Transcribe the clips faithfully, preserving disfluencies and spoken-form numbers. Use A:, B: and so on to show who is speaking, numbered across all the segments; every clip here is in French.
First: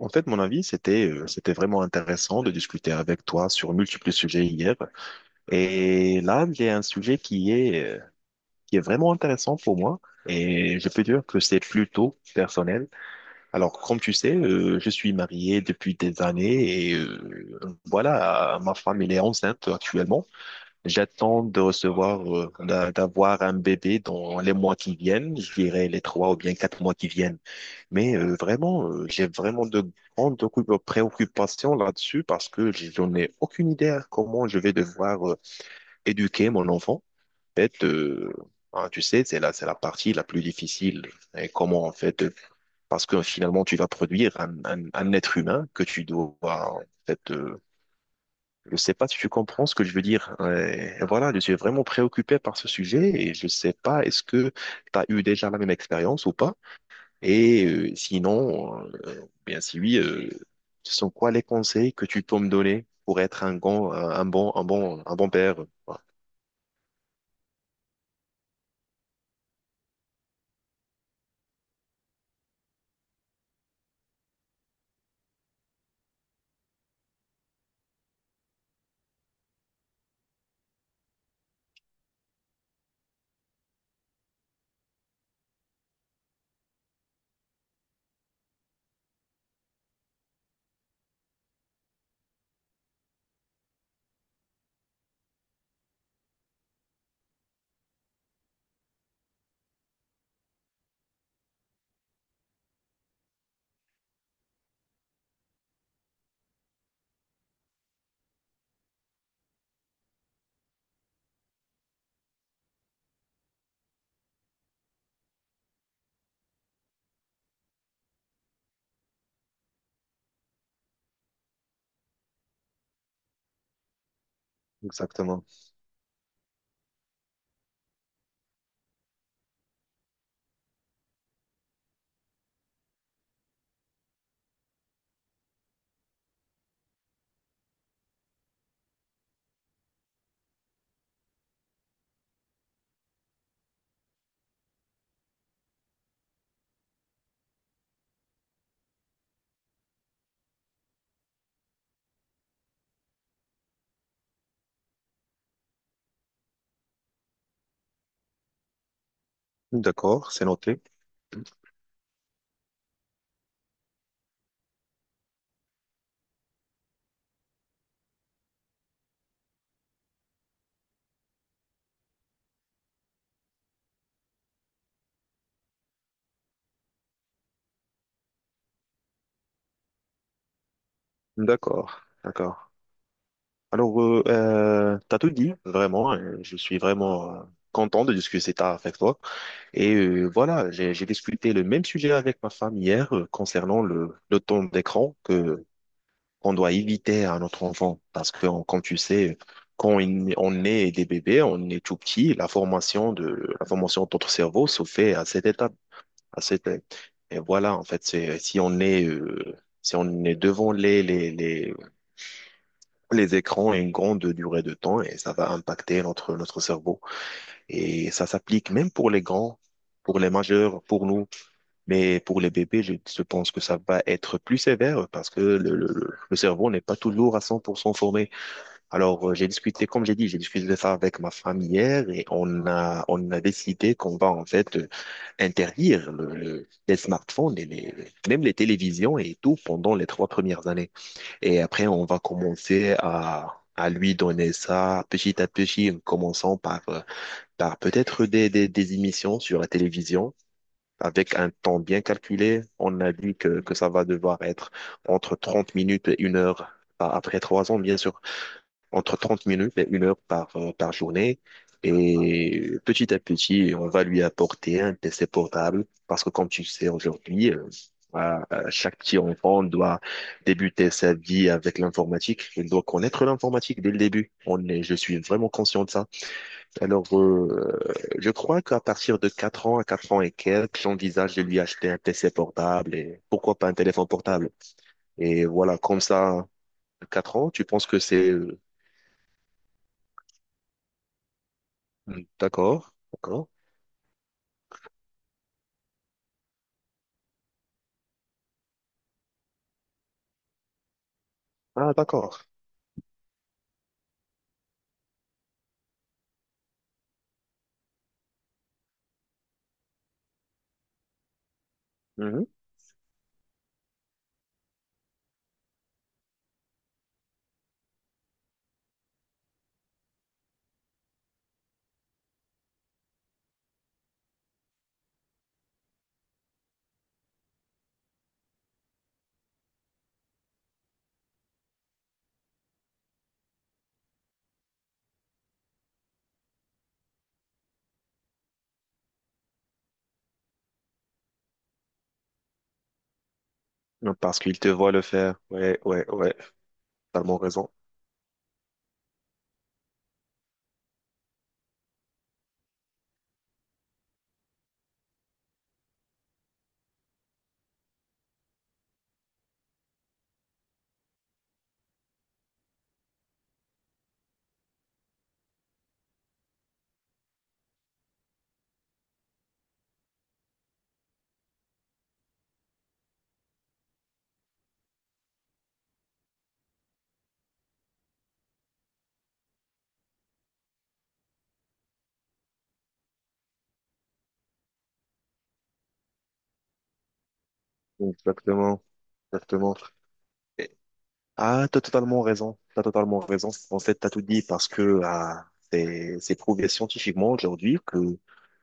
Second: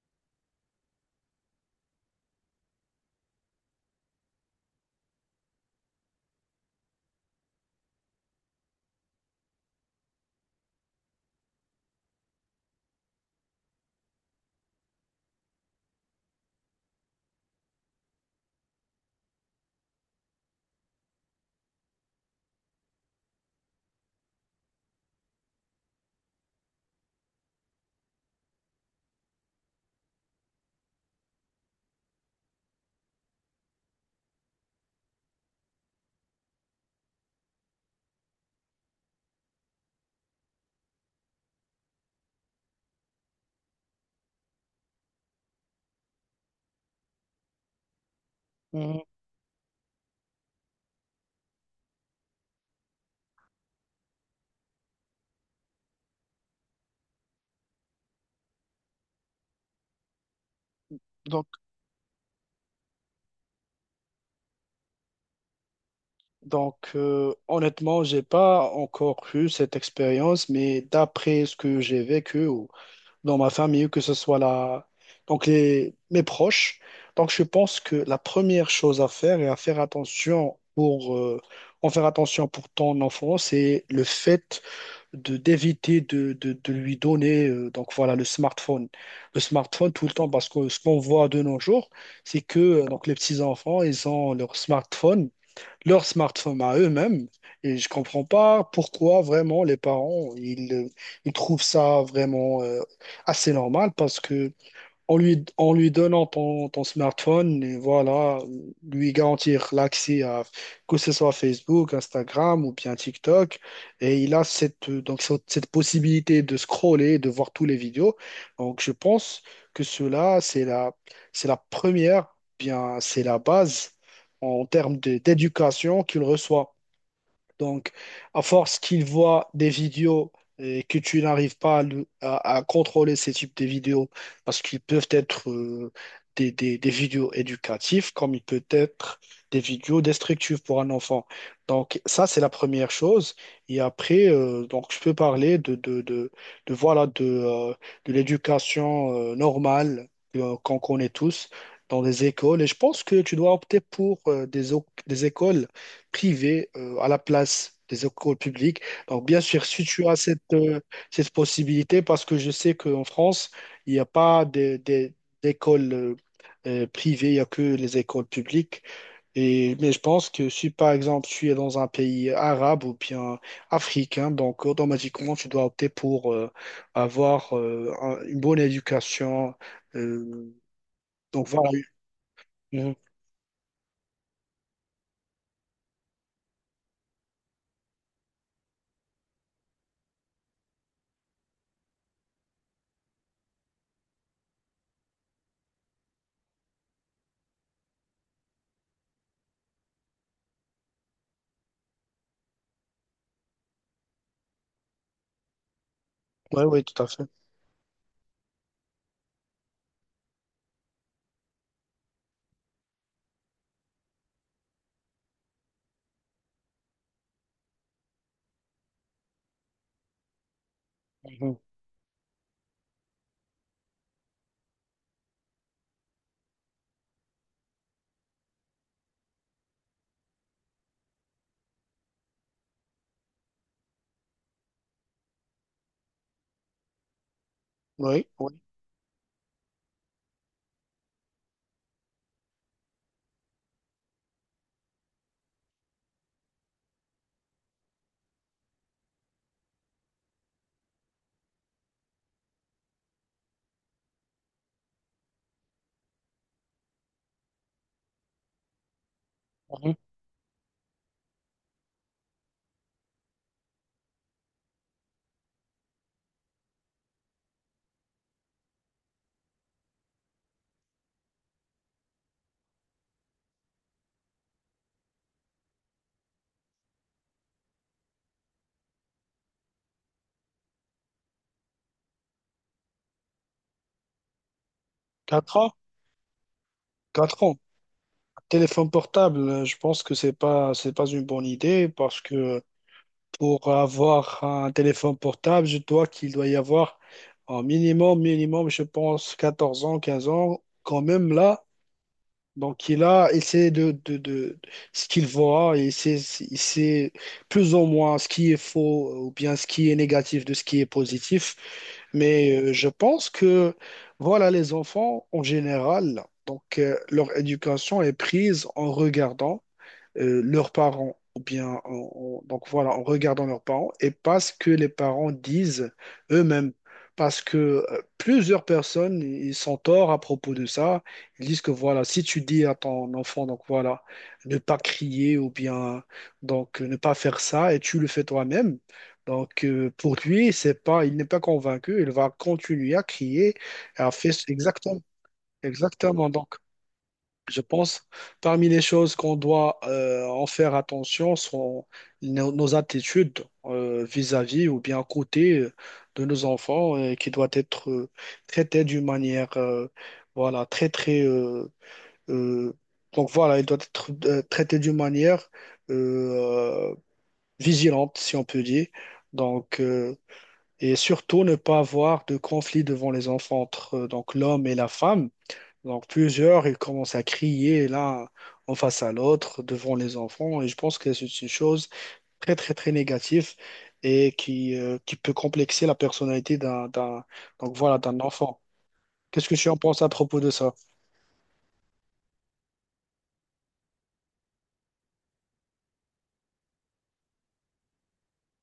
A: En fait, mon avis, c'était euh, c'était vraiment intéressant de discuter avec toi sur multiples sujets hier. Et là, j'ai un sujet qui est euh, qui est vraiment intéressant pour moi. Et je peux dire que c'est plutôt personnel. Alors, comme tu sais, euh, je suis marié depuis des années et euh, voilà, ma femme, elle est enceinte actuellement. J'attends de recevoir, euh, d'a- d'avoir un bébé dans les mois qui viennent, je dirais les trois ou bien quatre mois qui viennent. Mais euh, vraiment, euh, j'ai vraiment de grandes occu- préoccupations là-dessus parce que j'en ai aucune idée à comment je vais devoir euh, éduquer mon enfant. En fait, euh, hein, tu sais, c'est la, c'est la partie la plus difficile. Et comment, en fait, euh, parce que finalement, tu vas produire un, un, un être humain que tu dois, en fait, euh, je sais
B: Mhm.
A: pas si tu comprends ce que je veux dire. Ouais. Et voilà, je suis vraiment préoccupé par ce sujet et je sais pas, est-ce que tu as eu déjà la même expérience ou pas? Et euh, sinon, euh, bien si oui, euh, ce sont quoi les
B: Donc,
A: conseils que tu peux me donner pour être un bon, un bon, un bon, un bon père? Voilà,
B: donc euh, honnêtement, j'ai pas encore eu cette expérience, mais d'après ce que j'ai vécu ou dans ma famille, que ce soit la, donc les, mes proches, donc je pense que la première chose à faire et à faire attention pour euh, en faire attention pour ton enfant, c'est le fait de d'éviter de, de, de lui donner euh, donc voilà le smartphone, le smartphone tout le temps parce que ce qu'on voit de nos jours, c'est que euh, donc les petits enfants ils ont leur smartphone leur smartphone à eux-mêmes. Et je comprends pas pourquoi vraiment les parents, ils, euh, ils trouvent ça vraiment euh, assez normal parce que en lui, en lui donnant ton, ton smartphone, et voilà, lui garantir l'accès à que ce soit Facebook, Instagram ou bien TikTok. Et il a cette, euh, donc, cette cette possibilité de scroller, de voir tous les vidéos. Donc, je pense que cela, c'est la, c'est la première, bien, c'est la base en termes de-
A: exactement.
B: d'éducation qu'il reçoit. Donc, à force qu'ils voient des vidéos et que tu n'arrives pas à, le- à- à contrôler ces types de vidéos, parce qu'ils peuvent être euh, des, des- des vidéos éducatives, comme ils peuvent être des vidéos destructives pour un enfant. Donc, ça, c'est la première chose. Et après, euh, donc, je peux parler de, de, de, de, voilà, de, euh, de l'éducation euh, normale euh, qu'on connaît tous dans les écoles. Et je pense que tu dois opter pour euh, des, o- des écoles privées euh, à la place des écoles publiques. Donc, bien sûr, si tu as
A: D'accord,
B: cette,
A: c'est
B: euh,
A: noté.
B: cette possibilité, parce que je sais qu'en France, il n'y a pas des- des- d'écoles euh, euh, privées, il n'y a que les écoles publiques. Et, mais je pense que si par exemple tu es dans un pays arabe ou bien africain, donc automatiquement tu dois opter pour euh, avoir euh, un- une bonne éducation. euh, donc voilà.
A: D'accord, d'accord.
B: Oui,
A: Alors, euh, euh, t'as tout dit, vraiment. euh, Je suis vraiment euh, content de discuter ça avec toi. Et euh, voilà, j'ai j'ai discuté le même sujet avec ma femme hier euh, concernant le, le temps d'écran que qu'on doit éviter à notre enfant. Parce que, on- comme tu sais, quand il- on est des bébés, on est tout petit, la formation de, la formation de notre cerveau se fait à cette étape, à cette,
B: oui, tout à fait.
A: et voilà, en fait, c'est, si on est, euh, si on est devant les, les, les, les écrans une grande durée de temps, et ça va impacter notre, notre cerveau. Et ça s'applique même pour les grands, pour les majeurs, pour nous.
B: Mhm.
A: Mais pour les bébés, je, je pense que ça va être plus sévère parce que le, le, le le cerveau n'est pas toujours à cent pour cent formé. Alors, euh, j'ai discuté, comme j'ai dit, j'ai discuté de ça avec ma famille hier et on a, on a décidé qu'on va en fait euh, interdire le- le- les smartphones et les,
B: Oui,
A: même les
B: oui.
A: télévisions et tout pendant les trois premières années. Et après, on va commencer à, à lui donner ça petit à petit, en commençant par, euh, par peut-être des, des, des émissions sur la télévision. Avec un temps bien calculé, on a dit que, que ça va devoir être entre trente minutes et une heure, a- après trois ans, bien sûr entre trente minutes et
B: Mhm.
A: une heure par, euh, par journée. Et petit à petit, on va lui apporter un P C portable parce que comme tu le sais aujourd'hui, euh, à- à chaque petit enfant doit débuter sa vie avec l'informatique. Il doit connaître l'informatique dès le début. On est, je suis vraiment conscient de ça. Alors, euh, je crois qu'à partir de quatre ans à quatre ans et quelques, j'envisage de lui acheter un P C portable et pourquoi pas un téléphone portable. Et
B: Quatre ans?
A: voilà, comme ça, quatre
B: Quatre
A: ans,
B: ans.
A: tu penses que c'est euh,
B: Téléphone portable, euh, je pense que c'est pas, c'est pas une bonne idée parce
A: Hmm,
B: que
A: d'accord, d'accord.
B: pour avoir un téléphone portable, je dois qu'il doit y avoir un minimum, minimum, je pense, quatorze ans, quinze ans, quand même là.
A: Ah, d'accord.
B: Donc il a essayé de, de, de ce qu'il voit et c'est il sait plus ou moins ce qui est faux ou bien ce qui est négatif de ce qui est positif.
A: Mhm.
B: Mais euh, je pense que voilà les enfants en général, donc euh, leur éducation est prise en regardant euh, leurs parents, ou bien en, en- donc voilà, en regardant leurs parents, et pas ce que les parents disent eux-mêmes. Parce que euh, plusieurs personnes, ils sont torts à propos de ça. Ils disent que voilà, si tu dis à ton enfant, donc voilà, ne pas crier ou bien donc euh, ne pas faire ça, et tu le fais toi-même. Donc euh, pour lui, c'est pas, il n'est pas convaincu. Il va continuer à crier, à
A: Non,
B: faire
A: parce qu'il te voit
B: exactement,
A: le faire. Ouais, ouais,
B: exactement.
A: ouais.
B: Donc
A: Totalement
B: je
A: raison.
B: pense, parmi les choses qu'on doit euh, en faire attention sont nos, nos attitudes euh, vis-à-vis ou bien à côté euh, de nos enfants euh, qui doit être euh, traitée d'une manière euh, voilà très très euh, euh, donc voilà il doit être euh, traité d'une manière euh, vigilante si on peut dire donc euh, et surtout ne pas avoir de conflit devant les enfants entre euh, donc l'homme et la femme donc plusieurs, ils commencent à crier l'un en face à l'autre devant les enfants. Et je pense que c'est une chose très, très, très négative et qui, euh, qui peut complexer la personnalité d'un, d'un, donc voilà, d'un enfant.
A: Exactement,
B: Qu'est-ce que tu en
A: exactement.
B: penses à propos de
A: Et-
B: ça?
A: Ah, t'as totalement raison. T'as totalement raison. En fait, t'as tout dit parce que ah, c'est c'est prouvé scientifiquement aujourd'hui que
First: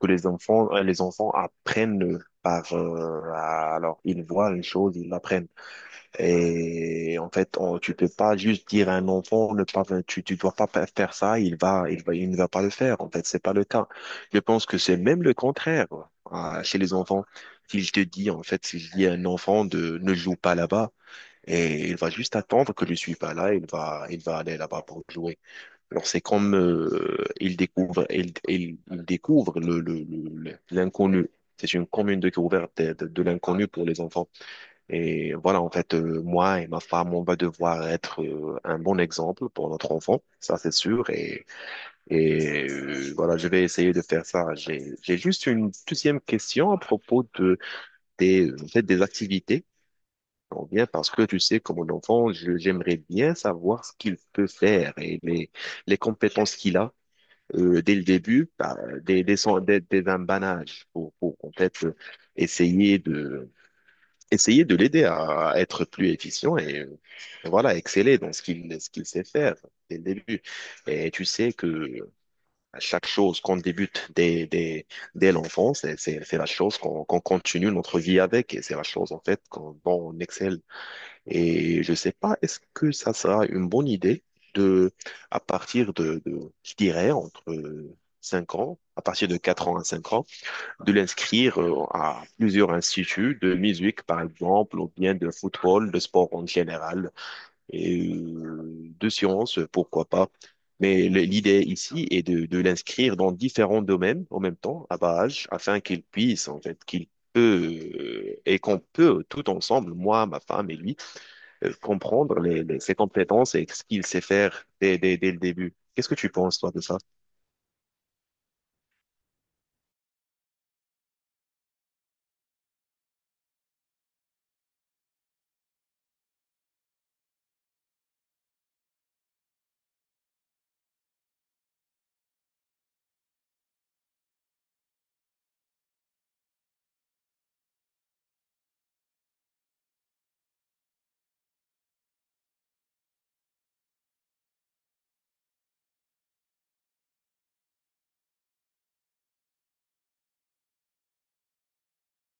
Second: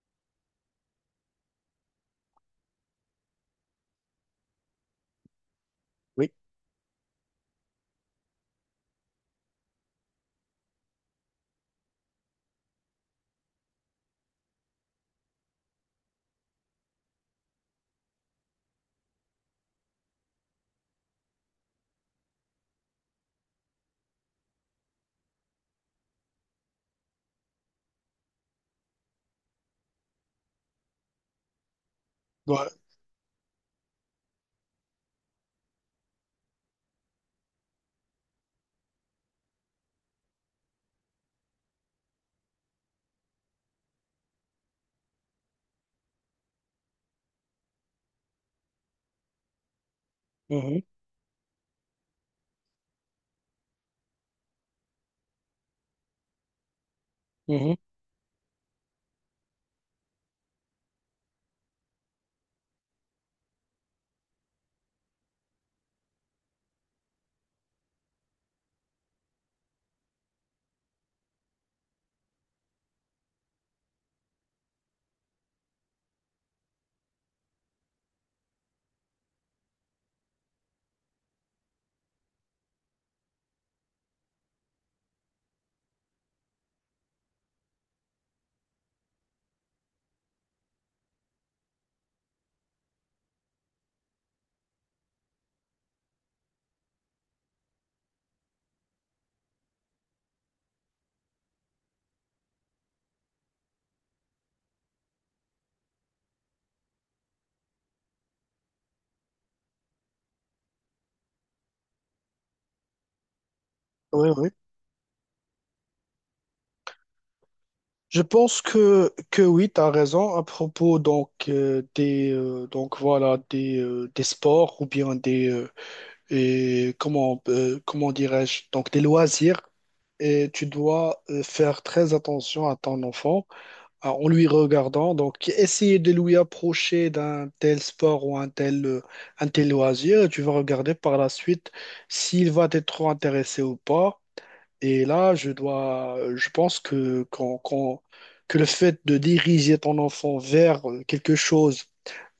A: que les enfants euh, les enfants apprennent par euh, alors ils voient une chose, ils l'apprennent.
B: Oui.
A: Et en fait, on, tu peux pas juste dire à un enfant, ne pas, tu, tu dois pas fa- faire ça, il va, il va, il ne va pas le faire. En fait, c'est pas le cas. Je pense que c'est même le contraire, quoi, à- chez les enfants. S'il te dis en fait, s'il dit à un enfant de ne joue pas là-bas, et il va juste attendre que je suis pas là, il va, il va aller là-bas pour jouer. Alors, c'est comme, euh, il découvre, il, il, il découvre le, le, le- le- l'inconnu. C'est une commune
B: Ouais.
A: découverte de, de de l'inconnu pour les enfants. Et voilà, en fait, euh, moi et ma femme, on va devoir être euh, un bon exemple pour notre enfant, ça c'est sûr. Et, et euh, voilà, je vais essayer de faire ça. J'ai, j'ai juste une deuxième question à propos de, des, en fait, des activités. On
B: Mhm.
A: vient parce que tu sais, comme mon enfant, je- j'aimerais bien savoir ce qu'il peut faire et les, les compétences qu'il a
B: Mhm.
A: euh, dès le début, bah, dès, dès, son- dès, dès un bas âge, pour, pour en fait euh, essayer de essayer de l'aider à être plus efficient et euh, voilà, exceller dans ce qu'il ce qu'il sait faire dès le début. Et tu sais que à chaque chose qu'on débute dès, dès, dès l'enfance, c'est c'est- c'est la chose qu'on qu'on continue notre vie avec et c'est la chose en fait qu'on, dont on excelle. Et je sais pas, est-ce que ça sera une bonne idée de, à partir de, de je dirais, entre cinq ans, à partir de quatre ans à cinq ans, de l'inscrire euh, à plusieurs instituts de musique, par exemple, ou bien de football, de sport en général, et euh, de sciences, pourquoi pas. Mais l- l'idée ici est de, de l'inscrire dans différents domaines en même temps, à bas âge, afin qu'il puisse, en fait, qu'il peut, euh, et qu'on peut tout ensemble, moi, ma femme et lui, euh, comprendre les, les- ses compétences et ce qu'il sait
B: Oui, oui.
A: faire dès, dès, dès le début. Qu'est-ce que tu penses, toi, de ça?
B: Je pense que, que oui, tu as raison à propos donc, euh, des, euh, donc, voilà, des, euh, des sports ou bien des, euh, et comment, euh, comment dirais-je, donc des loisirs et tu dois euh, faire très attention à ton enfant euh, en lui regardant. Donc, essayer de lui approcher d'un tel sport ou un tel, euh, un tel loisir. Tu vas regarder par la suite s'il va être trop intéressé ou pas. Et là, je dois, je pense que, quand, quand- que le fait de diriger ton enfant vers quelque chose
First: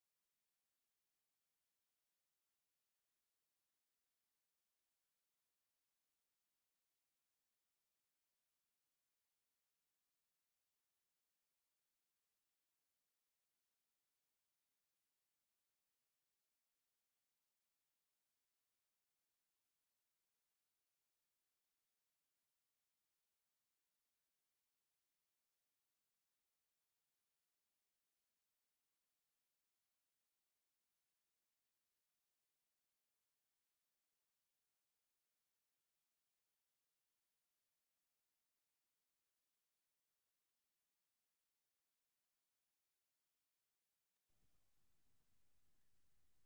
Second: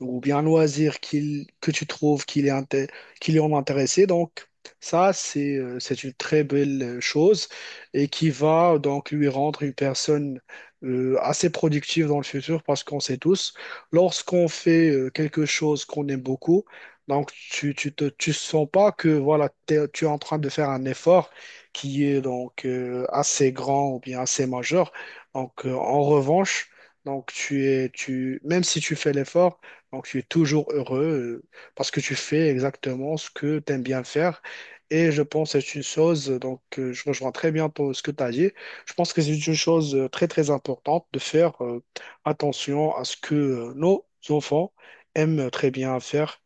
B: ou bien un loisir qu'il, que tu trouves qu'il est, inté- qu'il est en intéressé, donc ça, c'est euh, c'est une très belle euh, chose et qui va donc lui rendre une personne euh, assez productive dans le futur parce qu'on sait tous, lorsqu'on fait euh, quelque chose qu'on aime beaucoup, donc tu, tu te, tu sens pas que voilà, t'es- tu es en train de faire un effort qui est donc euh, assez grand ou bien assez majeur. Donc, euh, en revanche, donc tu es, tu, même si tu fais l'effort, donc tu es toujours heureux euh, parce que tu fais exactement ce que tu aimes bien faire. Et je pense que c'est une chose, euh, donc euh, je rejoins très bien ton- ce que tu as dit. Je pense que c'est une chose euh, très très importante de faire euh, attention à ce que euh, nos enfants aiment très bien faire.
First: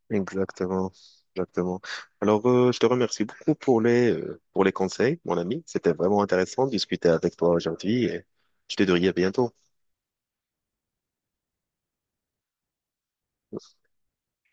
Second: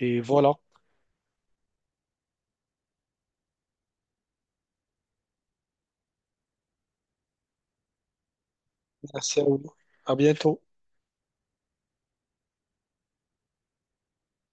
B: Et voilà.
A: Exactement, exactement. Alors, euh, je te remercie beaucoup pour les, euh, pour les conseils, mon ami. C'était vraiment intéressant de discuter avec toi aujourd'hui et je te dirai à
B: Merci à
A: bientôt.
B: vous. À bientôt.